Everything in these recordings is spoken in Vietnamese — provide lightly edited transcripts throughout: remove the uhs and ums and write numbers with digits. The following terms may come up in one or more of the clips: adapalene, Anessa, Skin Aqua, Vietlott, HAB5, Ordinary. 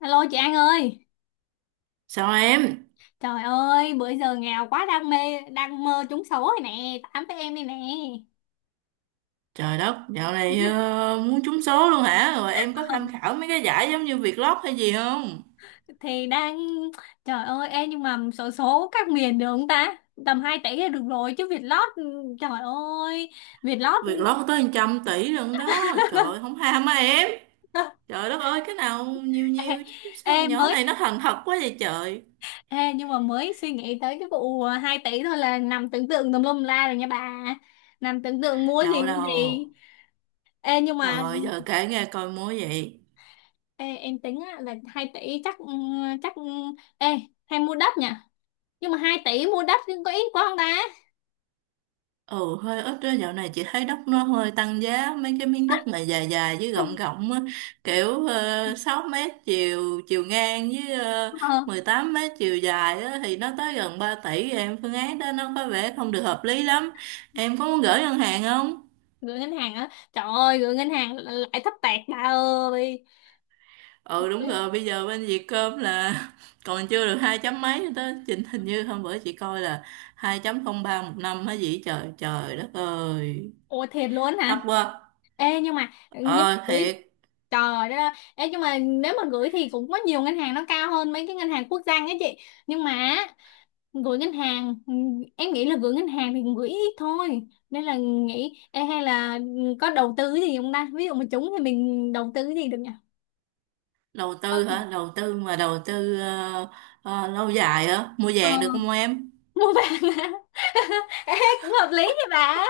Alo chị An ơi. Sao em? Trời ơi, bữa giờ nghèo quá, đang mê đang mơ trúng số rồi nè, tám với em đây nè. Trời đất, dạo này muốn trúng số luôn hả? Rồi em có Ờ, tham khảo mấy cái giải giống như Vietlott hay gì không? thì đang Trời ơi em, nhưng mà số số các miền được không ta, tầm 2 tỷ là được rồi chứ Vietlott, trời ơi Vietlott. Vietlott có tới 100 tỷ lận đó. Trời ơi, không ham á em. Trời đất ơi, cái nào nhiều Ê, nhiều chứ sao em nhỏ mới này nó thành thật quá vậy trời. Nhưng mà mới suy nghĩ tới cái vụ 2 tỷ thôi là nằm tưởng tượng tùm lum la rồi nha bà, nằm tưởng tượng mua gì Đâu mua đâu. gì. Ê nhưng mà Rồi giờ kể nghe coi múa vậy. Ê, em tính á, là 2 tỷ chắc ừ, ê hay mua đất nhỉ, nhưng mà 2 tỷ mua đất nhưng có ít quá không ta. Ừ, hơi ít đó, dạo này chị thấy đất nó hơi tăng giá, mấy cái miếng đất mà dài dài với rộng rộng á, kiểu 6 mét chiều chiều ngang với ờ, 18 mét chiều dài á, thì nó tới gần 3 tỷ rồi em, phương án đó nó có vẻ không được hợp lý lắm. Em có muốn gửi ngân hàng không? Gửi ngân hàng á, trời ơi gửi ngân hàng lại thấp tẹt bà ơi. Ừ đúng rồi, bây giờ bên Vietcom là còn chưa được hai chấm mấy nữa đó, trình hình như hôm bữa chị coi là hai chấm không ba một năm hả gì, trời trời đất ơi, Ôi thiệt luôn thấp hả? quá. Ê nhưng mà nhưng Ờ thiệt. gửi Trời đó, nhưng mà nếu mà gửi thì cũng có nhiều ngân hàng nó cao hơn mấy cái ngân hàng quốc doanh á chị, nhưng mà gửi ngân hàng, em nghĩ là gửi ngân hàng thì gửi ít thôi, nên là nghĩ hay là có đầu tư cái gì không ta, ví dụ mà trúng thì mình đầu tư cái gì được nhỉ. Đầu tư Vâng. hả? Đầu tư mà, đầu tư lâu dài hả? Mua Ờ, vàng được không em? mua vàng á. ê, Cũng hợp lý thì bà.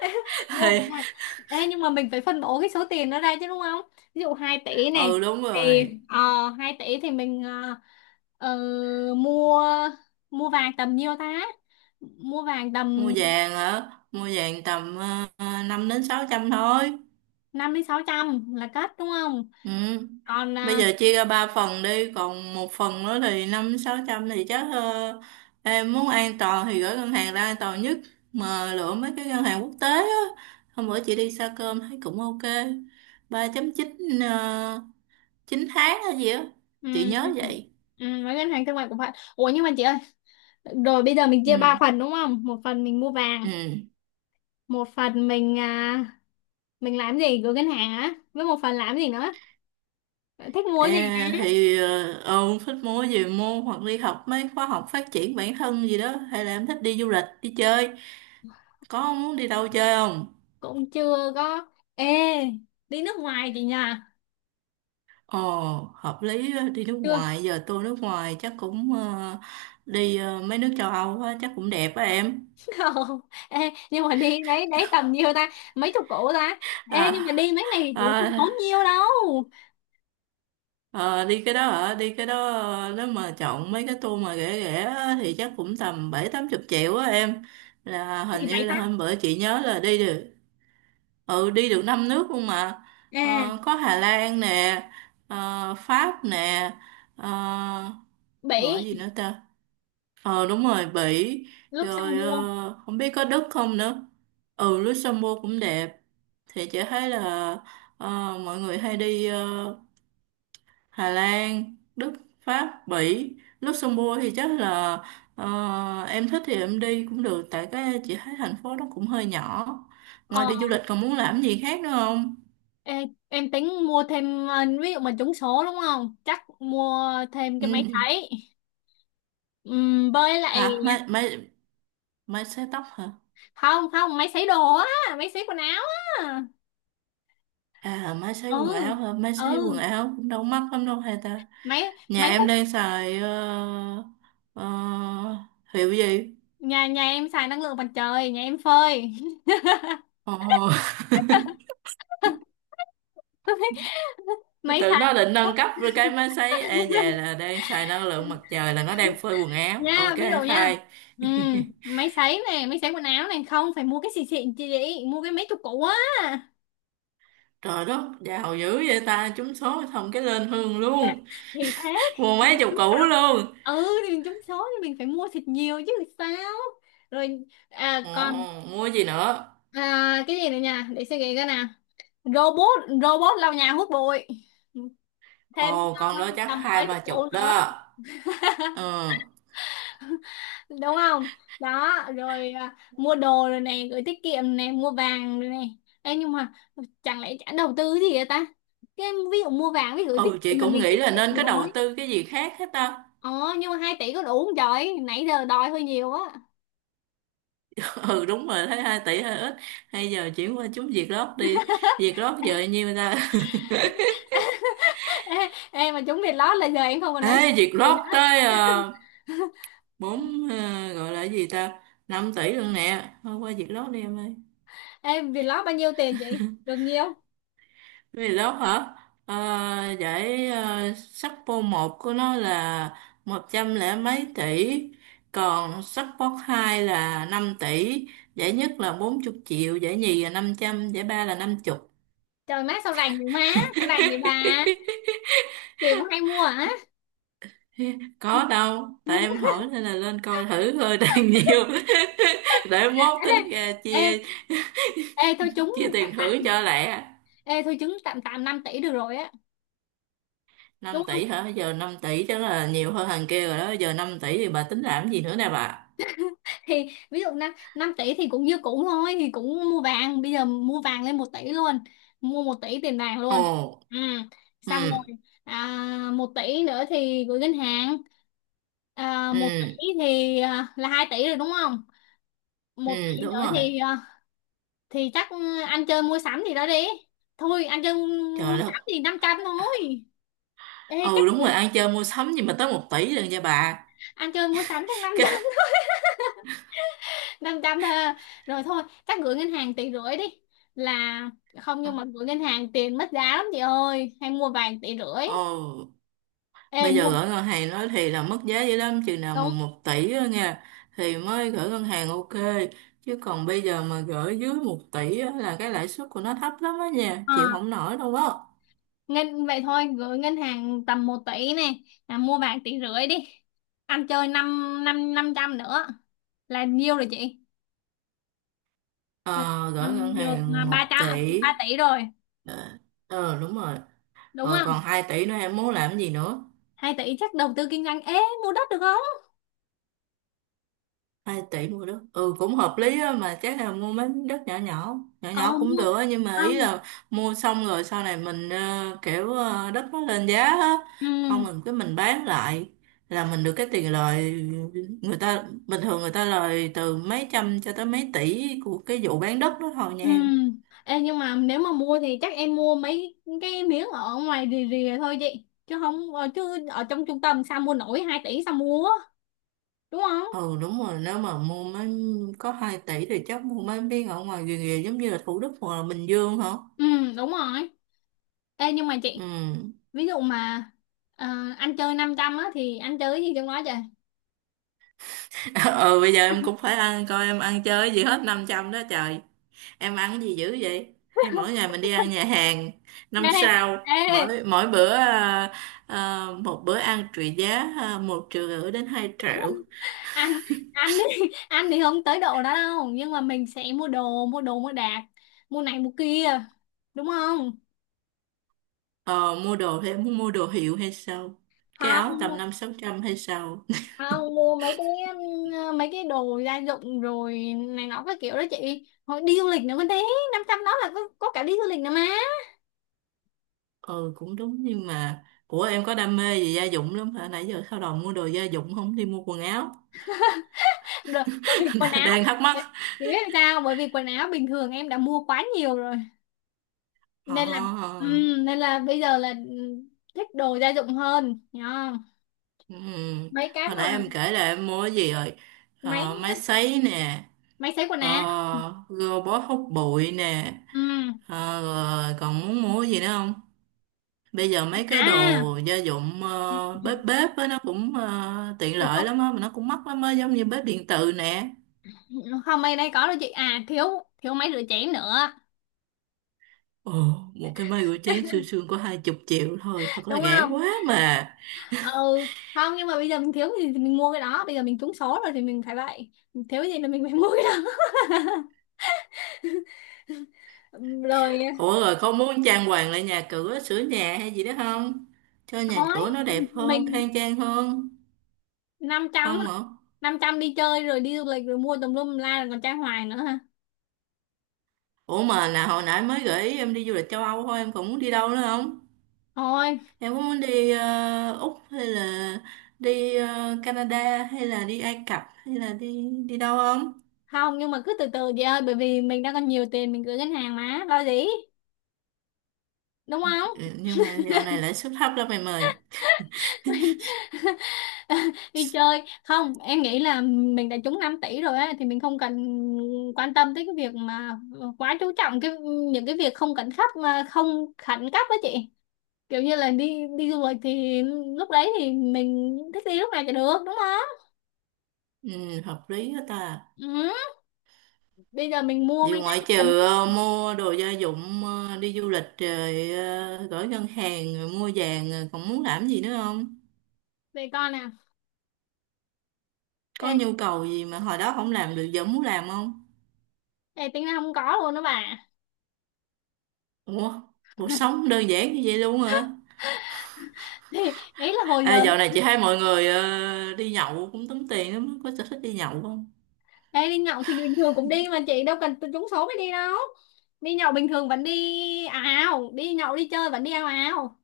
Mua vàng. Nhưng mà mình phải phân bổ cái số tiền đó ra chứ, đúng không? Ví dụ 2 tỷ này Ừ đúng thì rồi, 2 tỷ thì mình ờ, mua mua vàng tầm nhiêu ta, mua vàng mua tầm. vàng hả? Mua vàng tầm 5 đến 600 thôi. 500 đến 600 là cất, đúng không? Ừ. Còn Bây à, giờ chia ra ba phần đi, còn một phần nữa thì 5 đến sáu trăm, thì chắc em muốn an toàn thì gửi ngân hàng ra, an toàn nhất. Mà lựa mấy cái ngân hàng quốc tế á, hôm bữa chị đi xa cơm thấy cũng ok. 3,9 uh, 9 tháng hay gì á, ừ, chị nhớ ừ, vậy. ừ, với ngân hàng thương mại của bạn. Ủa, nhưng mà chị ơi, rồi bây giờ mình chia ba Ừ. phần đúng không, một phần mình mua vàng, Ừ. một phần mình à, mình làm gì, gửi ngân hàng á, với một phần làm gì nữa, thích mua cái gì À, ta? thì ông thích mua gì mua, hoặc đi học mấy khóa học phát triển bản thân gì đó, hay là em thích đi du lịch đi chơi? Có muốn đi đâu chơi không? Cũng chưa có. Ê, đi nước ngoài chị nhà. Ồ, hợp lý á, đi nước Chưa. ngoài giờ, tôi nước ngoài chắc cũng đi mấy nước châu Âu á, chắc cũng đẹp á em. Không. Ê, nhưng mà đi đấy đấy tầm nhiêu ta, mấy chục củ ta? Ê, à, nhưng mà đi mấy này cũng không à, tốn nhiêu đâu. ờ, Đi cái đó hả? Đi cái đó nếu mà chọn mấy cái tour mà rẻ rẻ á, thì chắc cũng tầm bảy tám chục triệu á em. Là Thì hình như đại ta. là hôm bữa chị nhớ là đi được, ừ, đi được năm nước luôn mà. Ê, Ờ, có Hà Lan nè, Pháp nè, ờ, rồi Bỉ. gì nữa ta, ờ đúng rồi, Bỉ, Lúc rồi xong mua. Không biết có Đức không nữa. Ừ, Luxembourg cũng đẹp. Thì chị thấy là ờ, mọi người hay đi Hà Lan, Đức, Pháp, Bỉ, Luxembourg, thì chắc là em thích thì em đi cũng được, tại cái chị thấy thành phố nó cũng hơi nhỏ. Ngoài Ờ. đi du lịch còn muốn làm gì khác nữa không? Ê, em tính mua thêm ví dụ mà trúng số đúng không, chắc mua thêm cái máy Ừ. sấy. Với lại. Hả? Máy máy máy sấy tóc hả? Không không, máy sấy đồ á, máy sấy quần áo á. À, máy sấy Ừ, quần áo hả? Máy sấy quần ừ, áo cũng đâu mắc lắm đâu hay ta. máy Nhà máy em hút. đang xài ờ, hiệu gì? Nhà nhà em xài năng lượng mặt trời, nhà em phơi. Ồ. Máy Tự nó sấy. định nâng cấp rồi, cái máy sấy e về là đang xài năng lượng mặt trời, là nó đang phơi quần áo. Ok Nha, ví dụ nha. fine. Ừ, máy sấy quần áo này không phải mua cái xịn xịn, chị mua cái mấy chục củ á. Trời đất, giàu dữ vậy ta, trúng số xong cái lên hương luôn. Thì thế. Mua thì mấy mình chục cứ củ luôn. Thì mình trúng số thì mình phải mua thịt nhiều chứ sao. Rồi à, còn Ồ, mua gì nữa? à, cái gì nữa nha, để suy nghĩ cái nào. Robot robot lau nhà hút bụi thêm. Ồ, con đó chắc Tầm hai mấy chục ba bộ chục nữa, đó. Ừ. đúng không? Đó rồi à, mua đồ rồi này, gửi tiết kiệm này, mua vàng rồi này. Ê, nhưng mà chẳng lẽ chẳng đầu tư gì vậy ta? Cái ví dụ mua vàng với gửi tiết Ừ, chị kiệm là cũng mình tiết nghĩ là kiệm nên có đầu rồi. tư cái gì khác hết ta. ờ nhưng mà hai tỷ có đủ không trời, nãy giờ đòi hơi nhiều á. Ừ, đúng rồi, thấy 2 tỷ hơi ít. Hay giờ chuyển qua chúng Việt Lót đi. Việt Lót giờ bao nhiêu ta? Ê, ê mà trúng Việt lót là giờ em không còn nói Ê, chuyện Việt gì Lót nữa. tới uh, 4, gọi là cái gì ta? Năm tỷ luôn nè. Thôi qua Việt Lót đi em ơi. Ê, Việt lót bao nhiêu tiền chị, được nhiêu? Vì lớp hả? Ờ, giải sắc vô một của nó là một trăm lẻ mấy tỷ, còn sắc vô hai là 5 tỷ, giải nhất là bốn chục triệu, giải nhì là năm trăm, giải ba là năm chục. Trời má sao rành vậy má. Sao rành vậy bà, chị cũng hay mua hả? Có đâu, tại em hỏi nên là lên coi thử thôi, đang nhiều. Để ê, mốt đây, tính ra ê, chia ê thôi trúng chia tạm tiền thưởng tạm cho lẹ. Ê, thôi trúng tạm tạm 5 tỷ được rồi á. Năm Đúng, tỷ hả? Giờ năm tỷ chắc là nhiều hơn thằng kia rồi đó, giờ 5 tỷ thì bà tính làm gì nữa nè bà? thì ví dụ năm 5 tỷ thì cũng như cũ thôi, thì cũng mua vàng, bây giờ mua vàng lên 1 tỷ luôn, mua 1 tỷ tiền vàng luôn. Ồ. Ừ. Ừ. Xong rồi, à, 1 tỷ nữa thì gửi ngân hàng, à, Ừ. 1 tỷ thì à, là 2 tỷ rồi đúng không? Một Ừ tỷ đúng nữa rồi. thì à, thì chắc ăn chơi mua sắm gì đó đi. Thôi, ăn chơi mua Trời đất. sắm thì 500 thôi. Ê, chắc Ừ đúng rồi, gửi ăn chơi mua sắm gì mà tới một tỷ lần nha bà. Ăn chơi mua sắm chắc năm trăm Cái- 500 thôi à. Rồi thôi chắc gửi ngân hàng 1,5 tỷ đi. Là, không, nhưng mà gửi ngân hàng tiền mất giá lắm chị ơi, hay mua vàng 1,5 tỷ. Ồ, Ê bây giờ mua gửi ngân hàng nói thì là mất giá dữ lắm, chừng nào mà Đúng. một tỷ á nha, thì mới gửi ngân hàng ok. Chứ còn bây giờ mà gửi dưới một tỷ á, là cái lãi suất của nó thấp lắm á nha, chịu À, không nổi đâu á. ngân Vậy thôi, gửi ngân hàng tầm 1 tỷ này là mua vàng tỷ rưỡi đi, ăn chơi năm năm 500 nữa là nhiêu rồi chị. Là Ờ Gửi ngân năm được là hàng một tỷ. 3 tỷ rồi ờ Đúng rồi. đúng Rồi không? còn 2 tỷ nữa em muốn làm gì nữa? Hai tỷ chắc đầu tư kinh doanh ế, mua đất được không? Hai tỷ mua đất, ừ cũng hợp lý á, mà chắc là mua mấy miếng đất nhỏ nhỏ, nhỏ Ờ nhỏ cũng mua được á. Nhưng mà ý Không. là mua xong rồi sau này mình kiểu đất nó lên giá á, không Ừ. mình cái mình bán lại, là mình được cái tiền lời. Người ta bình thường người ta lời từ mấy trăm cho tới mấy tỷ của cái vụ bán đất đó thôi nha Ừ. em. Ê, nhưng mà nếu mà mua thì chắc em mua mấy cái miếng ở ngoài rìa rìa thôi chị, chứ không ờ, chứ ở trong trung tâm sao mua nổi 2 tỷ, sao mua? Đúng không? Ừ đúng rồi, nếu mà mua mấy, có 2 tỷ thì chắc mua mấy miếng ở ngoài rìa rìa, giống như là Thủ Đức hoặc là Bình Dương hả? Ừ, đúng rồi. Ê, nhưng mà chị, Ừ. ví dụ mà ờ, anh chơi 500 á thì anh chơi cái gì trong đó chị? ờ Bây giờ em cũng phải ăn, coi em ăn chơi cái gì hết 500 đó trời. Em ăn cái gì dữ vậy, hay mỗi ngày mình đi ăn nhà hàng năm sao, ê, ê, mỗi mỗi bữa một bữa ăn trị giá một triệu rưỡi đến hai triệu. anh anh đi. Anh thì không tới độ đó đâu, nhưng mà mình sẽ mua đồ mua đạc, mua này mua kia đúng không? Ờ, Mua đồ thì em muốn mua đồ hiệu hay sao, cái áo tầm Không. năm sáu trăm hay sao? À, mua mấy cái đồ gia dụng rồi này nọ các kiểu đó chị, hồi đi du lịch nữa còn thế. Năm trăm đó là có cả đi du lịch nữa mà. Ừ cũng đúng, nhưng mà của em có đam mê gì gia dụng lắm hả, nãy giờ sao đầu mua đồ gia dụng không đi mua quần áo. Rồi bởi vì quần áo Đang thắc mắc. Đấy, chị biết làm sao, bởi vì quần áo bình thường em đã mua quá nhiều rồi, ờ nên là nên là bây giờ là thích đồ gia dụng hơn hiểu. Ừ. Mấy cái Hồi mà nãy em kể là em mua cái gì rồi? máy Ờ, máy sấy nè, máy sấy quần áo. robot hút bụi nè. Ừm. Ờ, rồi còn muốn mua cái gì nữa không? Bây giờ mấy cái À, đồ gia dụng bếp bếp á, nó cũng tiện lợi không lắm á, mà nó cũng mắc lắm á, giống như bếp điện từ nè. không, mấy đây có đâu chị, à thiếu thiếu máy rửa chén nữa, Ồ, một cái máy rửa chén xương xương có hai chục triệu thôi, thật là đúng rẻ không? quá mà. Ừ, không, nhưng mà bây giờ mình thiếu cái gì thì mình mua cái đó, bây giờ mình trúng số rồi thì mình phải vậy, mình thiếu cái gì là mình phải mua cái đó. Rồi, Ủa rồi không muốn trang hoàng lại nhà cửa, sửa nhà hay gì đó không, cho nhà thôi cửa nó đẹp hơn, mình khang trang hơn? 500, Không hả? năm trăm đi chơi rồi đi du lịch rồi mua tùm lum la rồi còn trai hoài nữa ha. Ủa mà là hồi nãy mới gửi em đi du lịch châu Âu thôi, em còn muốn đi đâu nữa không? Thôi, Em có muốn đi Úc, hay là đi Canada, hay là đi Ai Cập, hay là đi đi đâu không? không, nhưng mà cứ từ từ chị ơi, bởi vì mình đang còn nhiều tiền mình gửi ngân hàng mà lo gì, đúng không? Ừ, nhưng mà dạo này lãi suất thấp lắm em ơi. Mình đi chơi. Không, em nghĩ là mình đã trúng 5 tỷ rồi á thì mình không cần quan tâm tới cái việc mà quá chú trọng cái những cái việc không khẩn cấp mà không khẩn cấp á chị, kiểu như là đi đi du lịch thì lúc đấy thì mình thích đi lúc nào thì được đúng không? Ừ, hợp lý hết ta. Ừ. Bây giờ mình mua Vì mấy cái ngoại mình trừ cần. Mua đồ gia dụng, đi du lịch rồi, gửi ngân hàng rồi, mua vàng rồi, còn muốn làm gì nữa không? Để coi nè. Có Ê, nhu cầu gì mà hồi đó không làm được giờ muốn làm không? ê, Tính ra không có luôn đó bà. Ủa, cuộc sống đơn giản như vậy luôn hả? Thì đấy là hồi À, giờ. dạo này chị thấy mọi người đi nhậu cũng tốn tiền lắm, có sở thích đi nhậu không? Ê, đi nhậu thì bình thường cũng đi mà, chị đâu cần trúng số mới đi đâu, đi nhậu bình thường vẫn đi ào ào, đi nhậu đi chơi vẫn đi ào ào.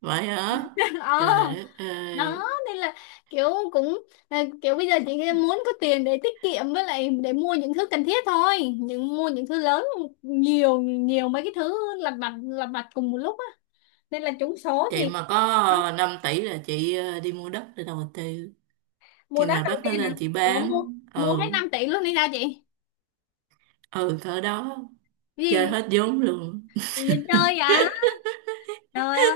Vậy hả? Ờ. Trời đất Đó ơi, nên là kiểu, cũng là kiểu bây giờ chị muốn có tiền để tiết kiệm với lại để mua những thứ cần thiết thôi, những mua những thứ lớn, nhiều nhiều mấy cái thứ lặt vặt cùng một lúc á, nên là trúng số chị thì mà có 5 tỷ là chị đi mua đất để đầu tư. mua Khi đất nào đầu đất nó tiên à. lên chị Ủa, mua bán, mua hết ừ, 5 tỷ luôn đi sao chị? ừ cỡ đó, Cái chơi gì? hết vốn luôn. Gì chơi à? Trời ơi.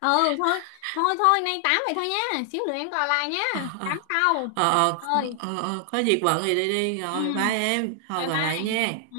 Ừ thôi, thôi thôi, nay tám vậy thôi nhá, xíu nữa em gọi lại Ờ, nhá, ờ, tám sau, ờ, trời ờ, ơi. ờ, ờ, có việc bận thì đi đi, Ừ, rồi bye em, thôi bye gọi bye. lại nha. Ừ.